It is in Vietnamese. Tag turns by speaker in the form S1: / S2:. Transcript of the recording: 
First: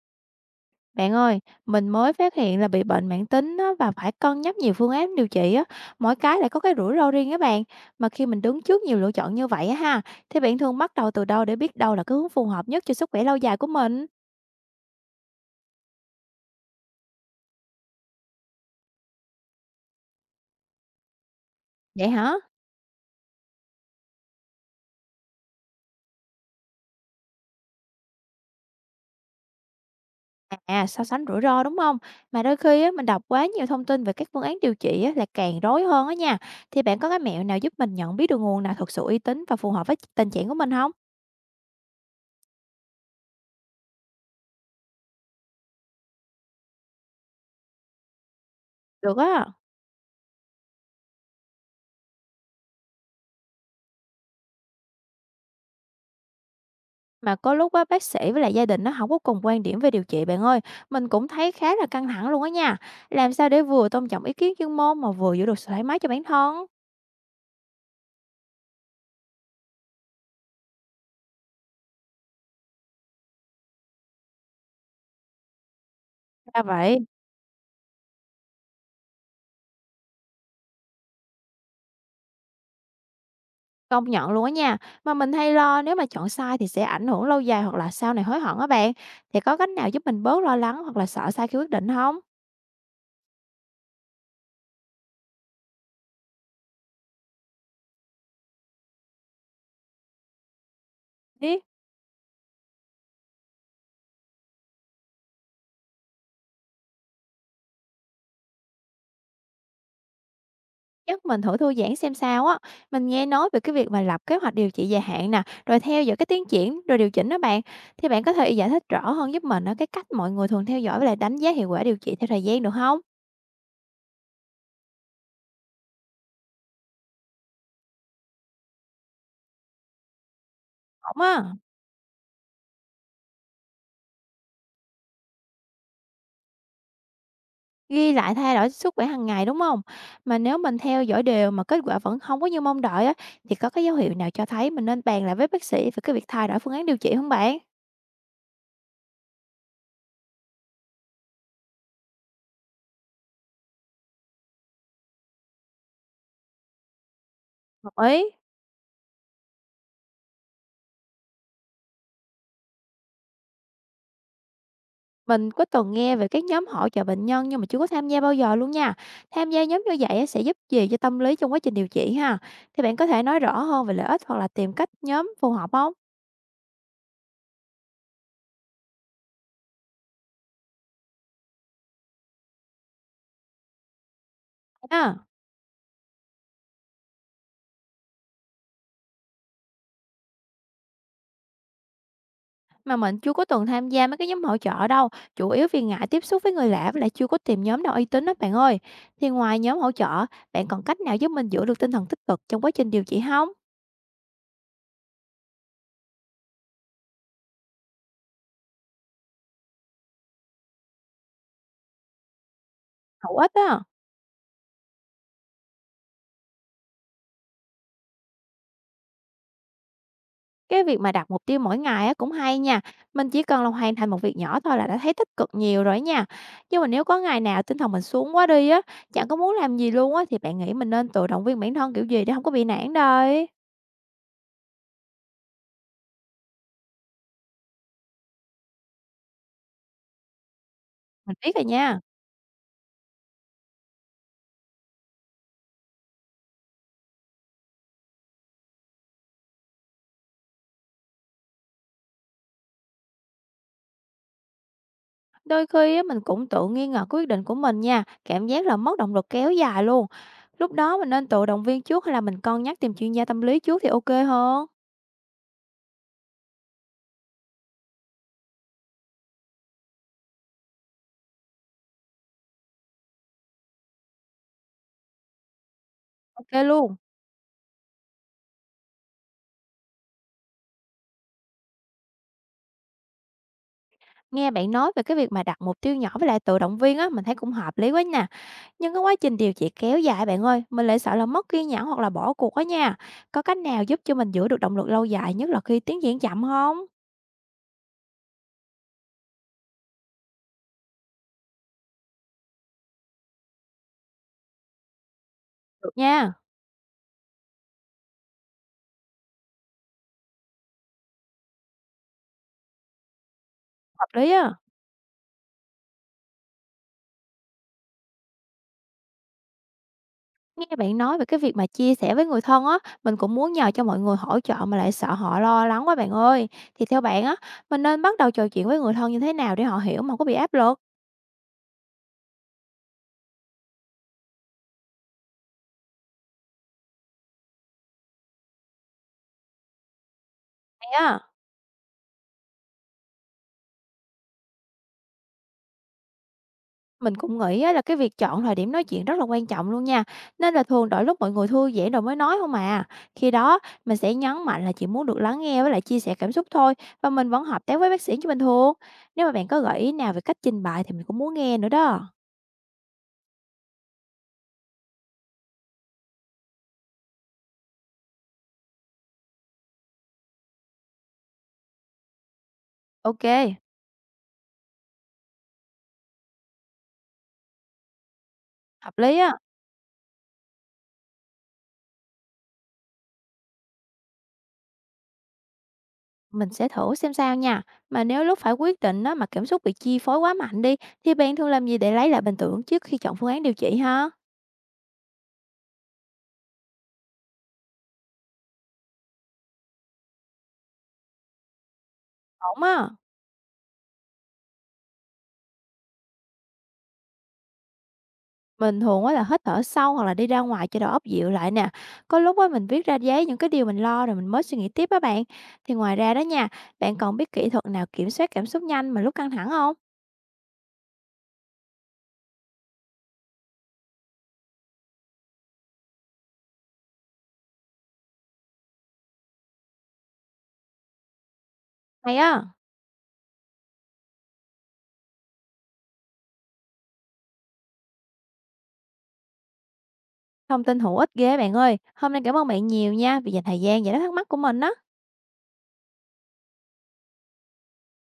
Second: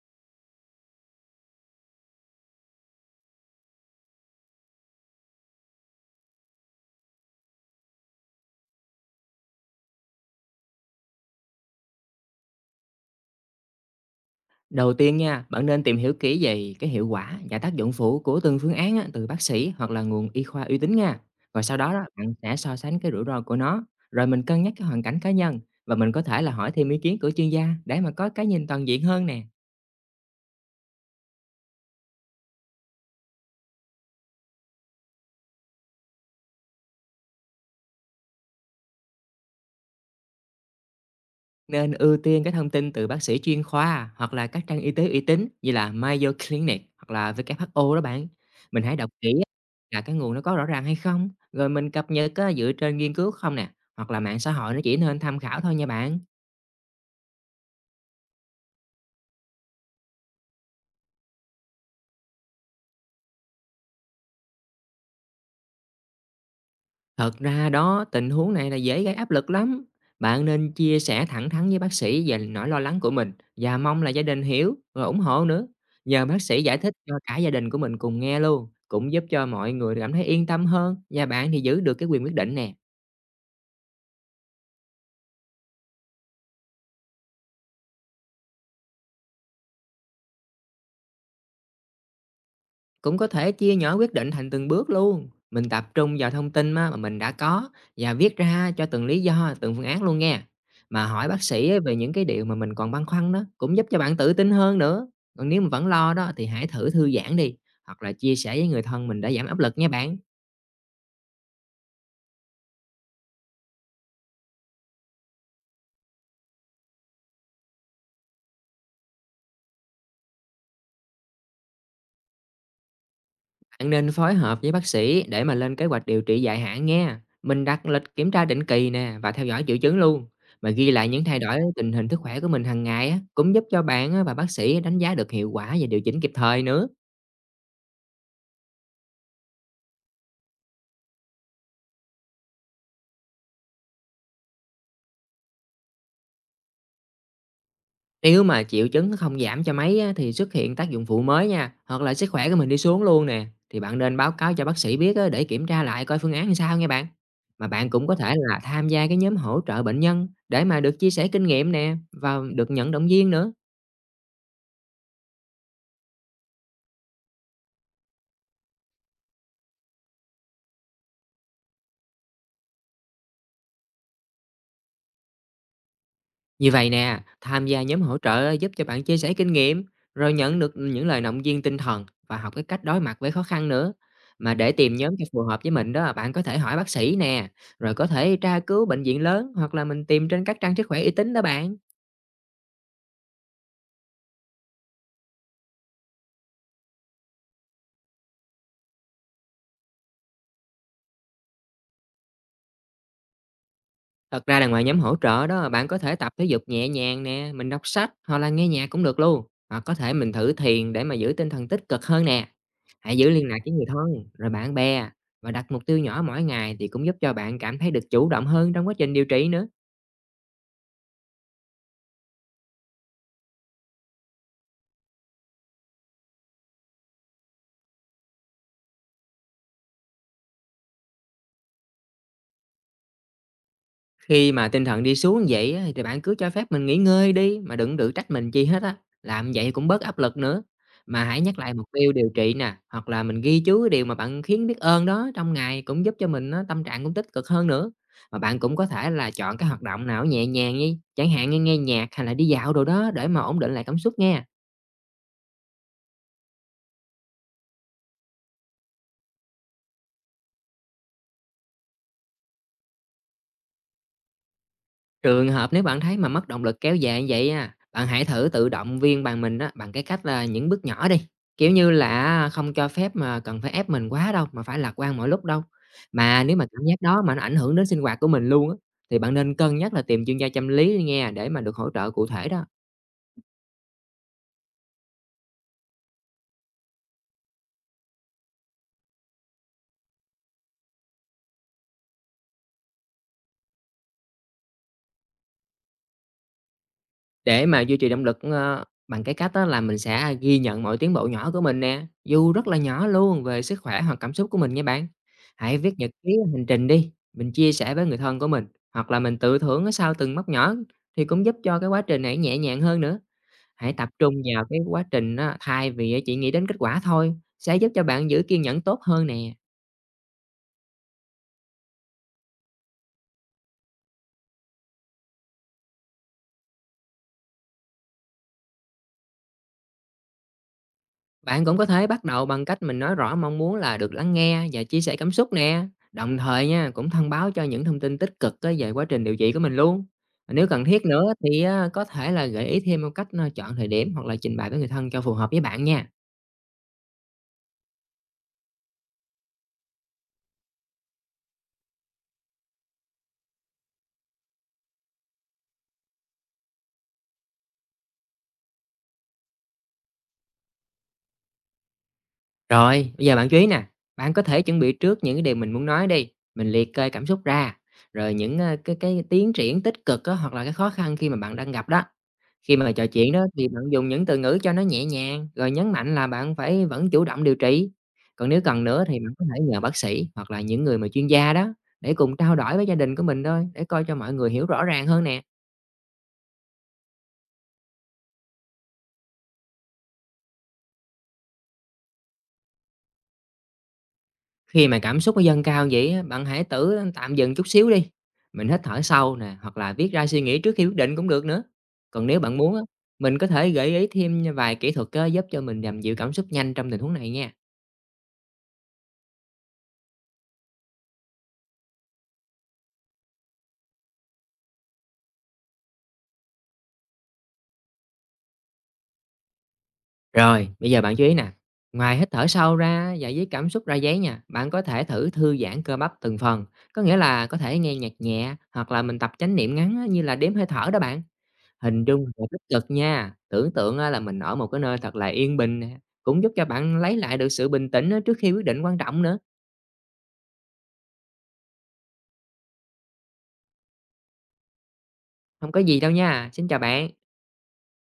S1: Bạn ơi, mình mới phát hiện là bị bệnh mãn tính á, và phải cân nhắc nhiều phương án điều trị á, mỗi cái lại có cái rủi ro riêng các bạn. Mà khi mình đứng trước nhiều lựa chọn như vậy á ha, thì bạn thường bắt đầu từ đâu để biết đâu là cái hướng phù hợp nhất cho sức khỏe lâu dài của mình?
S2: Đầu tiên nha, bạn nên tìm hiểu kỹ về cái hiệu quả và tác dụng phụ của từng phương án á, từ bác sĩ hoặc là nguồn y khoa uy tín nha. Rồi sau đó,
S1: Vậy
S2: bạn
S1: hả?
S2: sẽ so sánh cái rủi ro của nó, rồi mình cân nhắc cái hoàn cảnh cá nhân và mình có thể là hỏi thêm ý kiến của chuyên gia để mà có cái nhìn toàn diện hơn nè.
S1: À, so sánh rủi ro đúng không? Mà đôi khi á, mình đọc quá nhiều thông tin về các phương án điều trị á, là càng rối hơn á nha. Thì bạn có cái mẹo nào giúp mình nhận biết được nguồn nào thật sự uy tín và phù hợp với tình trạng của mình không?
S2: Nên ưu tiên cái thông tin từ bác sĩ chuyên khoa hoặc là các trang y tế uy tín như là Mayo Clinic hoặc là WHO đó bạn. Mình hãy đọc
S1: Được
S2: kỹ á,
S1: á.
S2: là cái nguồn nó có rõ ràng hay không, rồi mình cập nhật á, dựa trên nghiên cứu không nè, hoặc là mạng xã hội nó chỉ nên tham khảo thôi nha bạn.
S1: Mà có lúc á, bác sĩ với lại gia đình nó không có cùng quan điểm về điều trị bạn ơi, mình cũng thấy khá là căng thẳng luôn á nha. Làm sao để vừa tôn trọng ý kiến chuyên môn mà vừa giữ được sự thoải mái cho bản thân?
S2: Thật ra đó, tình huống này là dễ gây áp lực lắm. Bạn nên chia sẻ thẳng thắn với bác sĩ về nỗi lo lắng của mình và mong là gia đình hiểu rồi ủng hộ nữa. Nhờ bác
S1: Ra
S2: sĩ giải thích
S1: vậy,
S2: cho cả gia đình của mình cùng nghe luôn, cũng giúp cho mọi người cảm thấy yên tâm hơn và bạn thì giữ được cái quyền quyết định nè.
S1: công nhận luôn á nha. Mà mình hay lo nếu mà chọn sai thì sẽ ảnh hưởng lâu dài hoặc là sau này hối hận á bạn. Thì có cách nào giúp mình bớt lo lắng hoặc là sợ sai khi quyết định không?
S2: Cũng có thể chia nhỏ quyết định thành từng bước luôn. Mình tập trung vào thông tin á mà mình đã có và viết ra cho từng lý do, từng phương án luôn nghe. Mà hỏi bác
S1: Biết.
S2: sĩ á về những cái điều mà mình còn băn khoăn đó cũng giúp cho bạn tự tin hơn nữa. Còn nếu mà vẫn lo đó thì hãy thử thư giãn đi hoặc là chia sẻ với người thân mình để giảm áp lực nha bạn.
S1: Chắc mình thử thư giãn xem sao á. Mình nghe nói về cái việc mà lập kế hoạch điều trị dài hạn nè, rồi theo dõi cái tiến triển, rồi điều chỉnh đó bạn. Thì bạn có thể giải thích rõ hơn giúp mình ở cái cách mọi người thường theo dõi với lại đánh giá hiệu quả điều trị theo thời gian được không?
S2: Bạn nên phối hợp với bác sĩ để mà lên kế hoạch điều trị dài hạn nghe. Mình đặt lịch kiểm tra định kỳ nè và theo dõi triệu chứng luôn. Mà ghi lại
S1: Không
S2: những thay
S1: á,
S2: đổi tình hình sức khỏe của mình hàng ngày á, cũng giúp cho bạn á và bác sĩ đánh giá được hiệu quả và điều chỉnh kịp thời nữa.
S1: ghi lại thay đổi sức khỏe hàng ngày đúng không? Mà nếu mình theo dõi đều mà kết quả vẫn không có như mong đợi á, thì có cái dấu hiệu nào cho thấy mình nên bàn lại với bác sĩ về cái việc thay đổi phương án điều trị không bạn?
S2: Nếu mà triệu chứng nó không giảm cho mấy á, thì xuất hiện tác dụng phụ mới nha, hoặc là sức khỏe của mình đi xuống luôn nè. Thì bạn nên báo cáo cho bác sĩ biết á, để kiểm tra lại coi phương án làm sao nha bạn. Mà bạn
S1: Đồng
S2: cũng có
S1: ý.
S2: thể là tham gia cái nhóm hỗ trợ bệnh nhân để mà được chia sẻ kinh nghiệm nè và được nhận động viên nữa.
S1: Mình có từng nghe về các nhóm hỗ trợ bệnh nhân nhưng mà chưa có tham gia bao giờ luôn nha. Tham gia nhóm như vậy á, sẽ giúp gì cho tâm lý trong quá trình điều trị ha? Thì bạn có thể nói rõ hơn về lợi ích hoặc là tìm cách nhóm phù hợp không?
S2: Như vậy nè, tham gia nhóm hỗ trợ giúp cho bạn chia sẻ kinh nghiệm, rồi nhận được những lời động viên tinh thần và học cái cách đối mặt với khó khăn nữa. Mà để tìm nhóm cho
S1: À,
S2: phù hợp với mình đó, bạn có thể hỏi bác sĩ nè, rồi có thể tra cứu bệnh viện lớn hoặc là mình tìm trên các trang sức khỏe uy tín đó bạn.
S1: mà mình chưa có từng tham gia mấy cái nhóm hỗ trợ đâu, chủ yếu vì ngại tiếp xúc với người lạ với lại chưa có tìm nhóm nào uy tín đó bạn ơi. Thì ngoài nhóm hỗ trợ, bạn còn cách nào giúp mình giữ được tinh thần tích cực trong quá trình điều trị không?
S2: Thật ra là ngoài nhóm hỗ trợ đó, bạn có thể tập thể dục nhẹ nhàng nè, mình đọc sách hoặc là nghe nhạc cũng được luôn. Hoặc có thể mình thử thiền để mà giữ tinh thần tích cực hơn nè. Hãy giữ
S1: Hữu
S2: liên
S1: ích
S2: lạc với
S1: á.
S2: người thân, rồi bạn bè và đặt mục tiêu nhỏ mỗi ngày thì cũng giúp cho bạn cảm thấy được chủ động hơn trong quá trình điều trị nữa.
S1: Cái việc mà đặt mục tiêu mỗi ngày á cũng hay nha, mình chỉ cần là hoàn thành một việc nhỏ thôi là đã thấy tích cực nhiều rồi nha. Nhưng mà nếu có ngày nào tinh thần mình xuống quá đi á, chẳng có muốn làm gì luôn á thì bạn nghĩ mình nên tự động viên bản thân kiểu gì để không có bị nản đời?
S2: Khi mà tinh thần đi xuống vậy á, thì bạn cứ cho phép mình nghỉ ngơi đi mà đừng tự trách mình chi hết á. Làm vậy cũng bớt áp lực nữa. Mà
S1: Mình
S2: hãy
S1: biết
S2: nhắc
S1: rồi
S2: lại mục
S1: nha.
S2: tiêu điều trị nè, hoặc là mình ghi chú cái điều mà bạn khiến biết ơn đó trong ngày cũng giúp cho mình á, tâm trạng cũng tích cực hơn nữa. Mà bạn cũng có thể là chọn cái hoạt động nào nhẹ nhàng đi, chẳng hạn như nghe nhạc hay là đi dạo đồ đó để mà ổn định lại cảm xúc nha.
S1: Đôi khi á mình cũng tự nghi ngờ quyết định của mình nha, cảm giác là mất động lực kéo dài luôn. Lúc đó mình nên tự động viên trước hay là mình cân nhắc tìm chuyên gia tâm lý trước thì ok hơn?
S2: Trường hợp nếu bạn thấy mà mất động lực kéo dài như vậy á, bạn hãy thử tự động viên bằng mình á, bằng cái cách là những bước nhỏ đi. Kiểu như là không cho phép mà cần phải ép mình quá đâu, mà phải lạc quan mọi lúc đâu. Mà
S1: Ok
S2: nếu mà cảm giác
S1: luôn.
S2: đó mà nó ảnh hưởng đến sinh hoạt của mình luôn á, thì bạn nên cân nhắc là tìm chuyên gia tâm lý nghe để mà được hỗ trợ cụ thể đó.
S1: Nghe bạn nói về cái việc mà đặt mục tiêu nhỏ với lại tự động viên á, mình thấy cũng hợp lý quá nè. Nhưng cái quá trình điều trị kéo dài bạn ơi, mình lại sợ là mất kiên nhẫn hoặc là bỏ cuộc á nha. Có cách nào giúp cho mình giữ được động lực lâu dài nhất là khi tiến triển chậm không?
S2: Để mà duy trì động lực, bằng cái cách á là mình sẽ ghi nhận mọi tiến bộ nhỏ của mình nè, dù rất là nhỏ luôn, về sức khỏe hoặc cảm xúc của mình nha bạn. Hãy
S1: Được
S2: viết nhật ký
S1: nha,
S2: hành trình đi, mình chia sẻ với người thân của mình, hoặc là mình tự thưởng á sau từng mốc nhỏ thì cũng giúp cho cái quá trình này nhẹ nhàng hơn nữa. Hãy
S1: hợp
S2: tập
S1: lý
S2: trung
S1: á.
S2: vào cái quá trình á, thay vì chỉ nghĩ đến kết quả thôi, sẽ giúp cho bạn giữ kiên nhẫn tốt hơn nè.
S1: Nghe bạn nói về cái việc mà chia sẻ với người thân á, mình cũng muốn nhờ cho mọi người hỗ trợ mà lại sợ họ lo lắng quá bạn ơi. Thì theo bạn á, mình nên bắt đầu trò chuyện với người thân như thế nào để họ hiểu mà không có bị áp lực?
S2: Bạn cũng có thể bắt đầu bằng cách mình nói rõ mong muốn là được lắng nghe và chia sẻ cảm xúc nè. Đồng thời nha, cũng thông báo cho những thông tin tích cực á, về quá trình điều trị của mình luôn. Nếu cần
S1: Hay
S2: thiết
S1: á.
S2: nữa thì á, có thể là gợi ý thêm một cách, chọn thời điểm hoặc là trình bày với người thân cho phù hợp với bạn nha.
S1: Mình cũng nghĩ á là cái việc chọn thời điểm nói chuyện rất là quan trọng luôn nha. Nên là thường đợi lúc mọi người thư giãn rồi mới nói không à. Khi đó mình sẽ nhấn mạnh là chỉ muốn được lắng nghe với lại chia sẻ cảm xúc thôi và mình vẫn hợp tác với bác sĩ như bình thường. Nếu mà bạn có gợi ý nào về cách trình bày thì mình cũng muốn nghe nữa đó.
S2: Rồi, bây giờ bạn chú ý nè, bạn có thể chuẩn bị trước những cái điều mình muốn nói đi. Mình liệt kê cảm xúc ra, rồi những à, cái tiến triển tích cực á, hoặc là cái khó khăn khi mà bạn đang gặp đó. Khi mà trò
S1: Ok,
S2: chuyện đó thì bạn dùng những từ ngữ cho nó nhẹ nhàng, rồi nhấn mạnh là bạn phải vẫn chủ động điều trị. Còn nếu cần
S1: hợp
S2: nữa thì
S1: lý á.
S2: bạn có thể nhờ bác sĩ hoặc là những người mà chuyên gia đó để cùng trao đổi với gia đình của mình thôi, để coi cho mọi người hiểu rõ ràng hơn nè.
S1: Mình sẽ thử xem sao nha. Mà nếu lúc phải quyết định á, mà cảm xúc bị chi phối quá mạnh đi thì bạn thường làm gì để lấy lại bình tĩnh trước khi chọn phương án điều trị ha?
S2: Khi mà cảm xúc nó dâng cao vậy á, bạn hãy tự tạm dừng chút xíu đi. Mình hít thở sâu nè, hoặc là viết ra suy nghĩ trước khi quyết định cũng được nữa. Còn nếu bạn
S1: Ổn
S2: muốn
S1: á.
S2: á, mình có thể gợi ý thêm vài kỹ thuật á, giúp cho mình làm dịu cảm xúc nhanh trong tình huống này nha.
S1: Mình thường á là hít thở sâu hoặc là đi ra ngoài cho đầu óc dịu lại nè. Có lúc á mình viết ra giấy những cái điều mình lo rồi mình mới suy nghĩ tiếp á bạn. Thì ngoài ra đó nha, bạn còn biết kỹ thuật nào kiểm soát cảm xúc nhanh mà lúc căng thẳng không?
S2: Rồi, bây giờ bạn chú ý nè, ngoài hít thở sâu ra và với cảm xúc ra giấy nha, bạn có thể thử thư giãn cơ bắp từng phần, có nghĩa là có thể nghe nhạc nhẹ hoặc là mình tập chánh niệm ngắn á, như là đếm hơi thở đó bạn. Hình
S1: Hay
S2: dung và
S1: á,
S2: tích cực nha, tưởng tượng á là mình ở một cái nơi thật là yên bình nè, cũng giúp cho bạn lấy lại được sự bình tĩnh á trước khi quyết định quan trọng nữa.
S1: thông tin hữu ích ghê bạn ơi. Hôm nay cảm ơn bạn nhiều nha vì dành thời gian giải đáp thắc mắc của mình á.
S2: Không có gì đâu nha, xin chào bạn.